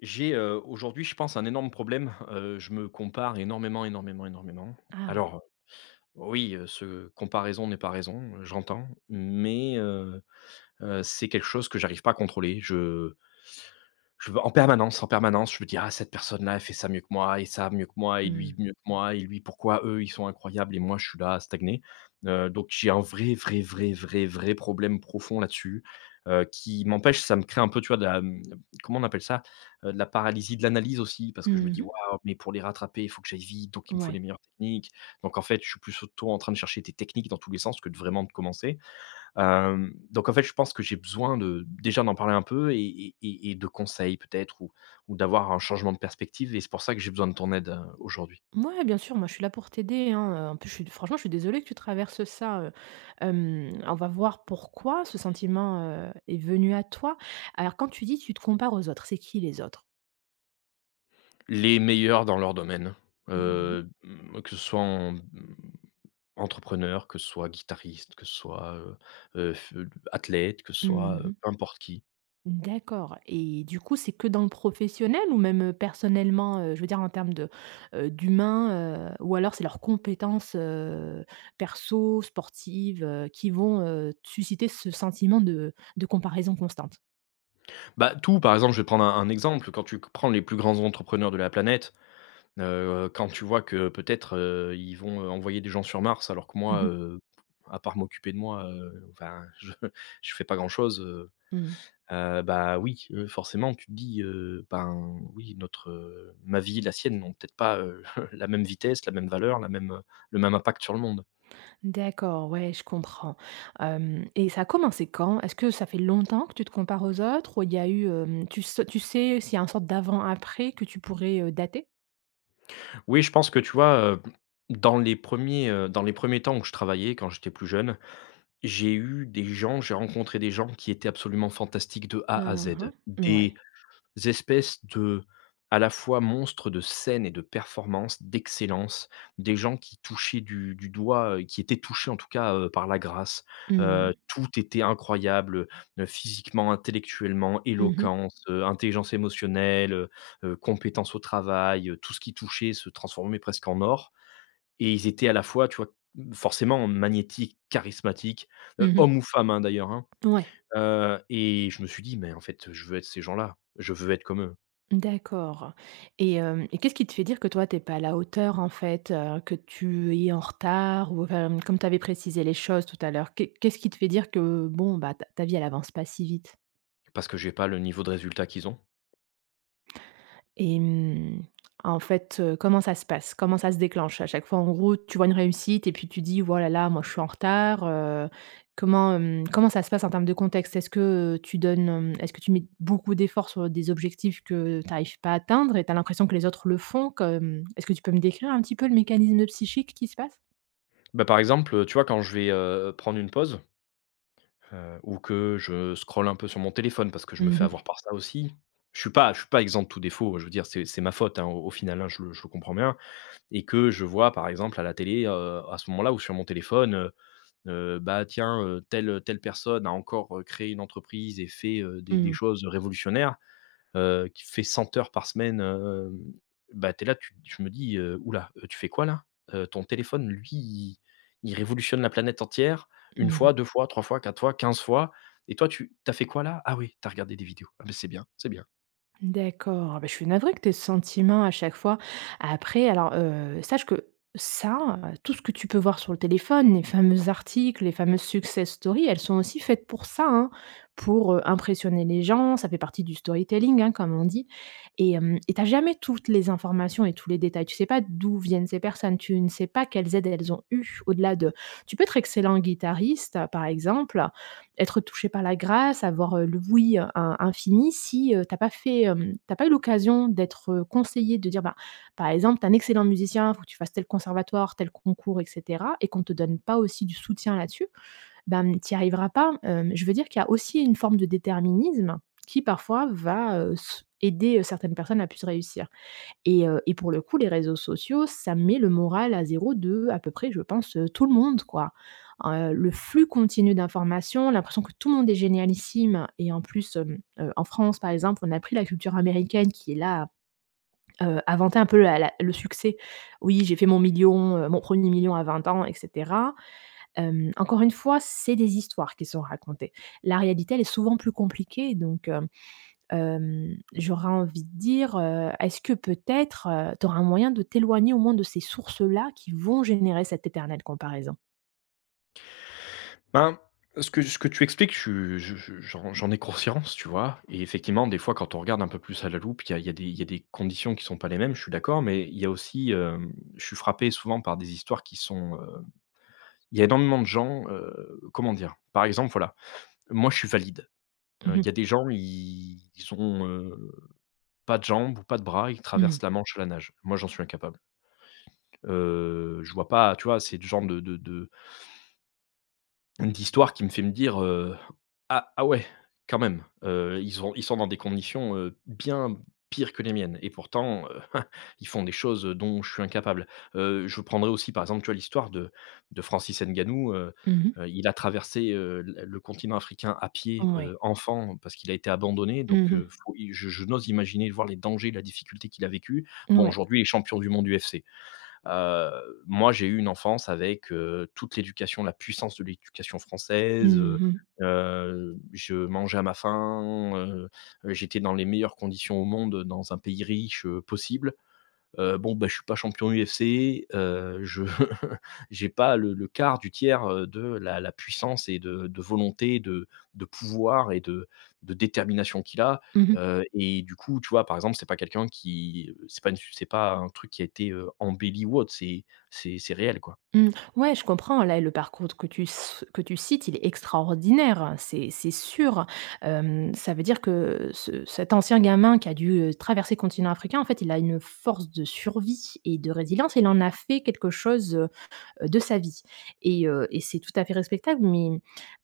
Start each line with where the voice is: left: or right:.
left: J'ai, aujourd'hui, je pense, un énorme problème, je me compare énormément, énormément, énormément.
right: Ah!
left: Alors, oui, ce comparaison n'est pas raison, j'entends, mais c'est quelque chose que j'arrive pas à contrôler. Je veux en permanence, je me dis: «Ah cette personne-là, elle fait ça mieux que moi et ça mieux que moi et lui
right: Mmh.
left: mieux que moi et lui pourquoi eux ils sont incroyables et moi je suis là à stagner?» Donc j'ai un vrai, vrai, vrai, vrai, vrai problème profond là-dessus, qui m'empêche ça me crée un peu, tu vois, de la, comment on appelle ça? De la paralysie de l'analyse aussi parce que je me
right: Mmh
left: dis:
right: mh.
left: «Waouh, mais pour les rattraper, il faut que j'aille vite, donc il me faut les
right: Ouais.
left: meilleures techniques». Donc en fait, je suis plus autant en train de chercher des techniques dans tous les sens que de vraiment de commencer. Donc en fait, je pense que j'ai besoin de déjà d'en parler un peu et de conseils peut-être ou d'avoir un changement de perspective et c'est pour ça que j'ai besoin de ton aide, aujourd'hui.
right: Mouais, bien sûr, moi, je suis là pour t'aider, hein, en plus, je suis franchement, je suis désolée que tu traverses ça, on va voir pourquoi ce sentiment, est venu à toi. Alors quand tu dis: «Tu te compares aux autres», c'est qui les autres?
left: Les meilleurs dans leur domaine,
right: Mmh mh.
left: mmh, que ce soit en, entrepreneur, que ce soit guitariste, que ce soit, f athlète, que ce
right: Mmh
left: soit,
right: mh.
left: peu importe qui.
right: D'accord, et du coup, c'est que dans le professionnel ou même, personnellement, je veux dire en termes de, d'humain, ou alors c'est leurs compétences, perso, sportives, qui vont, susciter ce sentiment de comparaison constante?
left: Bah, tout, par exemple, je vais prendre un exemple, quand tu prends les plus grands entrepreneurs de la planète. Quand tu vois que peut-être, ils vont, envoyer des gens sur Mars alors que
right: Mmh
left: moi,
right: mh.
left: à part m'occuper de moi, enfin je fais pas grand-chose.
right: Mmh.
left: Bah, oui, forcément tu te dis, ben, oui notre, ma vie, la sienne n'ont peut-être pas, la même vitesse, la même valeur, la même, le même impact sur le monde.
right: D'accord, ouais, je comprends. Hem, et ça a commencé quand? Est-ce que ça fait longtemps que tu te compares aux autres, ou il y a eu, hem, tu sais s'il y a une sorte d'avant-après que tu pourrais, dater?
left: Oui, je pense que tu vois, dans les premiers temps où je travaillais quand j'étais plus jeune, j'ai rencontré des gens qui étaient absolument fantastiques de A à
right: Hein
left: Z.
right: hein. Ouais.
left: Des espèces de, à la fois monstres de scène et de performance, d'excellence, des gens qui touchaient du doigt, qui étaient touchés en tout cas, par la grâce.
right: Mmh.
left: Tout était incroyable, physiquement, intellectuellement,
right: Mmh mh.
left: éloquence, intelligence émotionnelle, compétence au travail, tout ce qui touchait se transformait presque en or, et ils étaient à la fois, tu vois, forcément magnétiques, charismatiques,
right: Mmh.
left: hommes ou femmes, hein, d'ailleurs, hein.
right: Ouais.
left: Et je me suis dit: «Mais en fait, je veux être ces gens-là, je veux être comme eux».
right: D'accord, et hem, et qu'est-ce qui te fait dire que toi, t'es pas à la hauteur, en fait, que tu es en retard, ou enfin, comme tu avais précisé les choses tout à l'heure, qu'est-ce qui te fait dire que, bon, bah, ta vie, elle avance pas si vite?
left: Parce que j'ai pas le niveau de résultat qu'ils ont.
right: Et mmh, en fait, comment ça se passe? Comment ça se déclenche? À chaque fois, en gros, tu vois une réussite et puis tu dis: voilà, là moi je suis en retard», comment, comment ça se passe en termes de contexte? Est-ce que, tu donnes, est-ce que tu mets beaucoup d'efforts sur des objectifs que tu n'arrives pas à atteindre et tu as l'impression que les autres le font? Comme est-ce que tu peux me décrire un petit peu le mécanisme psychique qui se passe?
left: Bah, par exemple, tu vois, quand je vais, prendre une pause, ou que je scrolle un peu sur mon téléphone parce que je me
right: Mmh
left: fais avoir
right: mh.
left: par ça aussi. Je suis pas exempt de tout défaut, je veux dire, c'est ma faute, hein, au final, hein, je le comprends bien, et que je vois, par exemple, à la télé, à ce moment-là ou sur mon téléphone, bah, tiens, telle personne a encore, créé une entreprise et fait, des
right: Mmh.
left: choses révolutionnaires, qui fait 100 heures par semaine. Bah, t'es là, tu je me dis: «Ouh là, tu fais quoi là?» Ton téléphone, lui, il révolutionne la planète entière, une
right: Mmh.
left: fois, 2 fois, 3 fois, 4 fois, 15 fois, et toi, tu t'as fait quoi là? Ah oui, t'as regardé des vidéos. Ah beh, c'est bien, c'est bien.
right: D'accord. Ah bah, je suis navrée que tes sentiments à chaque fois. Après, alors, sache que ça, tout ce que tu peux voir sur le téléphone, les fameux articles, les fameuses success stories, elles sont aussi faites pour ça, hein, pour, impressionner les gens. Ça fait partie du storytelling, hein, comme on dit, et hem, et t'as jamais toutes les informations et tous les détails. Tu sais pas d'où viennent ces personnes, tu ne sais pas quelles aides elles ont eues au-delà de tu peux être excellent guitariste, par exemple, être touché par la grâce, avoir, le «oui», in infini si, tu pas fait, tu pas eu l'occasion d'être, conseillé, de dire, bah, par exemple: t'es un excellent musicien, faut que tu fasses tel conservatoire, tel concours et cetera» et qu'on te donne pas aussi du soutien là-dessus, ben, mmh, tu y arriveras pas. Hem, je veux dire qu'il y a aussi une forme de déterminisme qui parfois va, s aider certaines personnes à plus réussir. Et heu, et pour le coup, les réseaux sociaux, ça met le moral à zéro de à peu près, je pense, tout le monde, quoi. Le flux continu d'informations, l'impression que tout le monde est génialissime, et en plus, en France, par exemple, on a pris la culture américaine qui est là, inventait un peu la la le succès. «Oui, j'ai fait mon million, mon premier million à 20 ans» et cetera. Hem, encore une fois, c'est des histoires qui sont racontées. La réalité, elle est souvent plus compliquée, donc hem. Hem, j'aurais envie de dire, est-ce que peut-être, tu auras un moyen de t'éloigner au moins de ces sources-là qui vont générer cette éternelle comparaison?
left: Ben, ce que tu expliques, je suis- je j'en j'en ai conscience, tu vois? Et effectivement, des fois, quand on regarde un peu plus à la loupe, il y a des conditions qui sont pas les mêmes, je suis d'accord, mais il y a aussi, je suis frappé souvent par des histoires qui sont, il y a énormément de gens, comment dire? Par exemple, voilà, moi je suis valide.
right: Mmh
left: Il y
right: mh.
left: a des gens, ils ont, pas de jambes ou pas de bras, ils
right: Mmh.
left: traversent la Manche à la nage. Moi, j'en suis incapable. Je vois pas, tu vois? C'est le genre de d'histoire qui me fait me dire, ouais, quand même, ils sont dans des conditions, bien pires que les miennes et pourtant, heu, ils font des choses, dont je suis incapable. Je prendrai aussi, par exemple, tu vois, l'histoire de Francis Ngannou.
right: Mmh.
left: Il a traversé, l le continent africain à pied,
right: Ouais.
left: enfant, parce qu'il a été abandonné. Donc
right: Mmh.
left: faut je n'ose imaginer voir les dangers, la difficulté qu'il a vécu. Bon,
right: Ouais.
left: aujourd'hui, il est champion du monde UFC. Moi, j'ai eu une enfance avec, toute l'éducation, la puissance de l'éducation française,
right: Mmh mh.
left: je mangeais à ma faim, j'étais dans les meilleures conditions au monde, dans un pays riche, possible. Bon, bah, je suis pas champion UFC, je j'ai pas le quart du tiers, de la puissance et de volonté, de pouvoir et de détermination qu'il a.
right: Mmh.
left: Et du coup, tu vois, par exemple, c'est pas quelqu'un qui, c'est pas un truc qui a été, embelli ou autre, c'est réel, quoi.
right: Mmh. Ouais, je comprends, là, le parcours que tu cites, il est extraordinaire, hein, c'est sûr. Hem, ça veut dire que ce cet ancien gamin qui a dû, traverser le continent africain, en fait, il a une force de survie et de résilience. Il en a fait quelque chose, de sa vie, et heu, et c'est tout à fait respectable, mais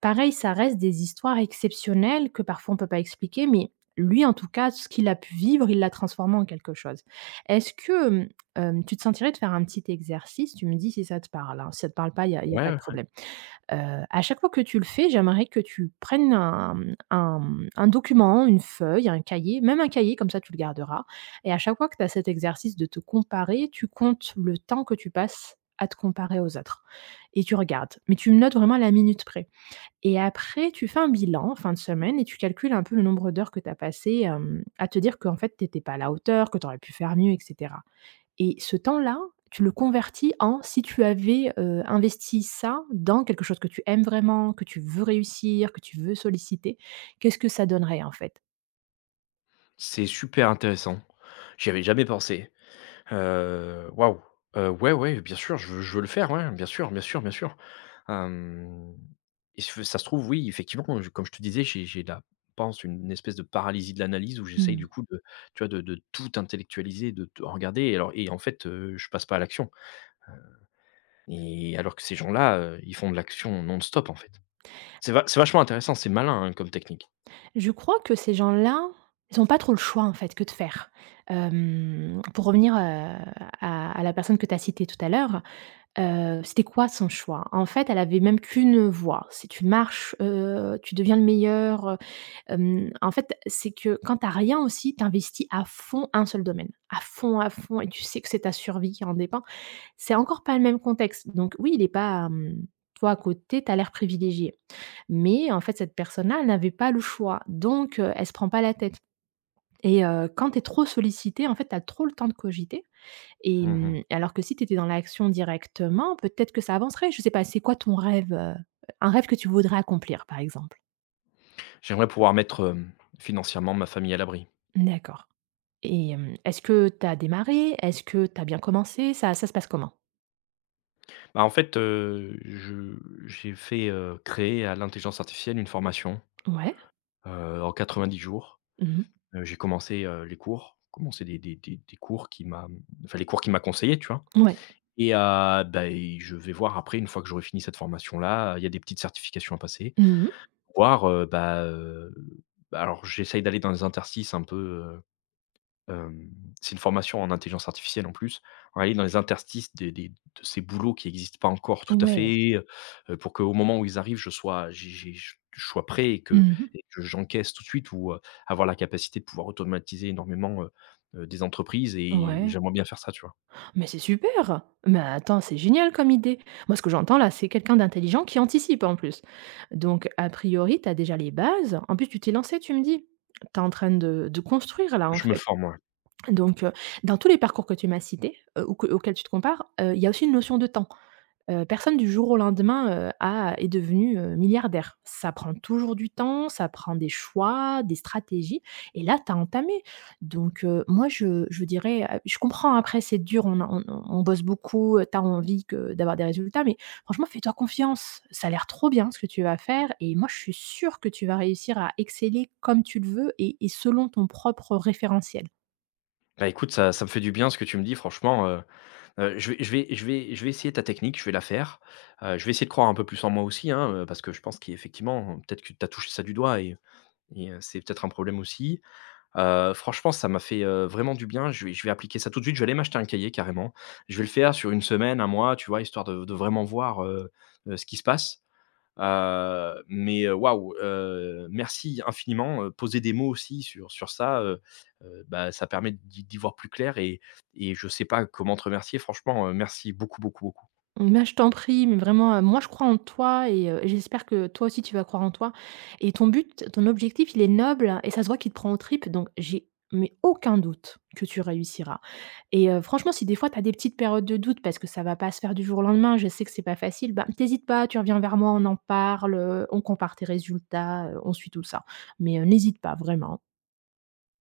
right: pareil, ça reste des histoires exceptionnelles que parfois on ne peut pas expliquer, mais lui, en tout cas, ce qu'il a pu vivre, il l'a transformé en quelque chose. Est-ce que, tu te sentirais de faire un petit exercice? Tu me dis si ça te parle, hein. Si ça ne te parle pas, il y a
left: Ouais, ouais,
right: pas de
left: ouais.
right: problème. À chaque fois que tu le fais, j'aimerais que tu prennes un, mmh, un, mmh, un document, une feuille, un cahier, même un cahier, comme ça tu le garderas, et à chaque fois que tu as cet exercice de te comparer, tu comptes le temps que tu passes à te comparer aux autres et tu regardes. Mais tu notes vraiment à la minute près, et après tu fais un bilan fin de semaine et tu calcules un peu le nombre d'heures que tu as passées, hem, à te dire qu'en fait, tu étais pas à la hauteur, que tu aurais pu faire mieux et cetera. Et ce temps-là, tu le convertis en si tu avais, investi ça dans quelque chose que tu aimes vraiment, que tu veux réussir, que tu veux solliciter, qu'est-ce que ça donnerait, en fait?
left: C'est super intéressant. J'y avais jamais pensé. Waouh! Ouais, ouais, bien sûr, je veux le faire, ouais, bien sûr, bien sûr, bien sûr. Hem et se ça se trouve, oui, effectivement, comme je te disais, j'ai la pense une espèce de paralysie de l'analyse où j'essaye du
right: Mmh.
left: coup de, tu vois, de tout intellectualiser, de tout regarder, et en fait, je passe pas à l'action, et alors que ces gens-là, ils font de l'action non-stop, en fait. C'est vachement intéressant, c'est malin, hein, comme technique.
right: Je crois que ces gens-là, ils n'ont pas trop le choix, en fait, que de faire. Hem, pour revenir, à la personne que tu as citée tout à l'heure, c'était quoi son choix? En fait, elle avait même qu'une voie. C'est tu marches, tu deviens le meilleur. Hem, en fait, c'est que quand t'as rien aussi, t'investis à fond un seul domaine, à fond, à fond, et tu sais que c'est ta survie qui en dépend. C'est encore pas le même contexte. Donc oui, il est pas, hem, toi à côté, t'as l'air privilégié. Mais en fait, cette personne-là, elle n'avait pas le choix, donc elle se prend pas la tête, et quand t'es trop sollicité, en fait, t'as trop le temps de cogiter, et
left: Mmh
right: mmh, alors que si t'étais dans l'action directement, peut-être que ça avancerait. Je sais pas, c'est quoi ton rêve, un rêve que tu voudrais accomplir, par exemple?
left: J'aimerais pouvoir mettre, financièrement ma famille à l'abri.
right: D'accord. Et hem, est-ce que tu as démarré? Est-ce que tu as bien commencé? Ça se passe comment?
left: Bah, en fait, je j'ai fait, créer à l'intelligence artificielle une formation,
right: Ouais.
left: en 10 jours.
right: Mmh
left: J'ai commencé, les cours, commencé des cours qui m'a, enfin, les cours qui m'a conseillé, tu vois?
right: mh. Ouais.
left: Et bah, et je vais voir après, une fois que j'aurai fini cette formation-là, il y a des petites certifications à passer.
right: Mmh mh.
left: Voir, bah, bah, alors j'essaye d'aller dans les interstices un peu. Hem, c'est une formation en intelligence artificielle en plus. On aller dans les interstices des de ces boulots qui n'existent pas encore tout à
right: Ouais.
left: fait, pour qu'au moment où ils arrivent, je sois j'ai je sois prêt,
right: Mmh
left: et
right: mh.
left: que j'encaisse tout de suite, ou, avoir la capacité de pouvoir automatiser énormément, des entreprises, et
right: Ouais.
left: j'aimerais bien faire ça, tu vois?
right: Mais c'est super! Mais attends, c'est génial comme idée. Moi, ce que j'entends là, c'est quelqu'un d'intelligent qui anticipe en plus. Donc a priori, tu as déjà les bases. En plus, tu t'es lancée, tu me dis? Tu es en train de construire là, en
left: Je me
right: fait.
left: forme, ouais.
right: Donc, dans tous les parcours que tu m'as cités, ou que auxquels tu te compares, il y a aussi une notion de temps. Personne du jour au lendemain, a est devenu, milliardaire. Ça prend toujours du temps, ça prend des choix, des stratégies, et là, tu as entamé. Donc moi je dirais, je comprends, après c'est dur, on a on bosse beaucoup, tu as envie que d'avoir des résultats, mais franchement fais-toi confiance. Ça a l'air trop bien ce que tu vas faire, et moi je suis sûre que tu vas réussir à exceller comme tu le veux, et selon ton propre référentiel.
left: Bah, écoute, ça me fait du bien ce que tu me dis, franchement. Je vais essayer ta technique, je vais la faire. Je vais essayer de croire un peu plus en moi aussi, hein, parce que je pense qu'effectivement, peut-être que tu as touché ça du doigt, et c'est peut-être un problème aussi. Franchement, ça m'a fait, vraiment du bien. Je vais appliquer ça tout de suite. Je vais aller m'acheter un cahier, carrément. Je vais le faire sur une semaine, un mois, tu vois? Histoire de vraiment voir, ce qui se passe. Mais waouh, merci infiniment. Poser des mots aussi sur ça, bah, ça permet d'y voir plus clair, et je sais pas comment te remercier. Franchement, merci beaucoup, beaucoup, beaucoup.
right: Mais je t'en prie, mais vraiment, moi je crois en toi, et j'espère que toi aussi tu vas croire en toi, et ton but, ton objectif, il est noble et ça se voit qu'il te prend aux tripes, donc j'ai mais aucun doute que tu réussiras, et franchement, si des fois tu as des petites périodes de doute parce que ça va pas se faire du jour au lendemain, je sais que c'est pas facile, bah, tu pas, tu reviens vers moi, on en parle, on compare tes résultats, on suit tout ça. Mais n'hésite pas vraiment.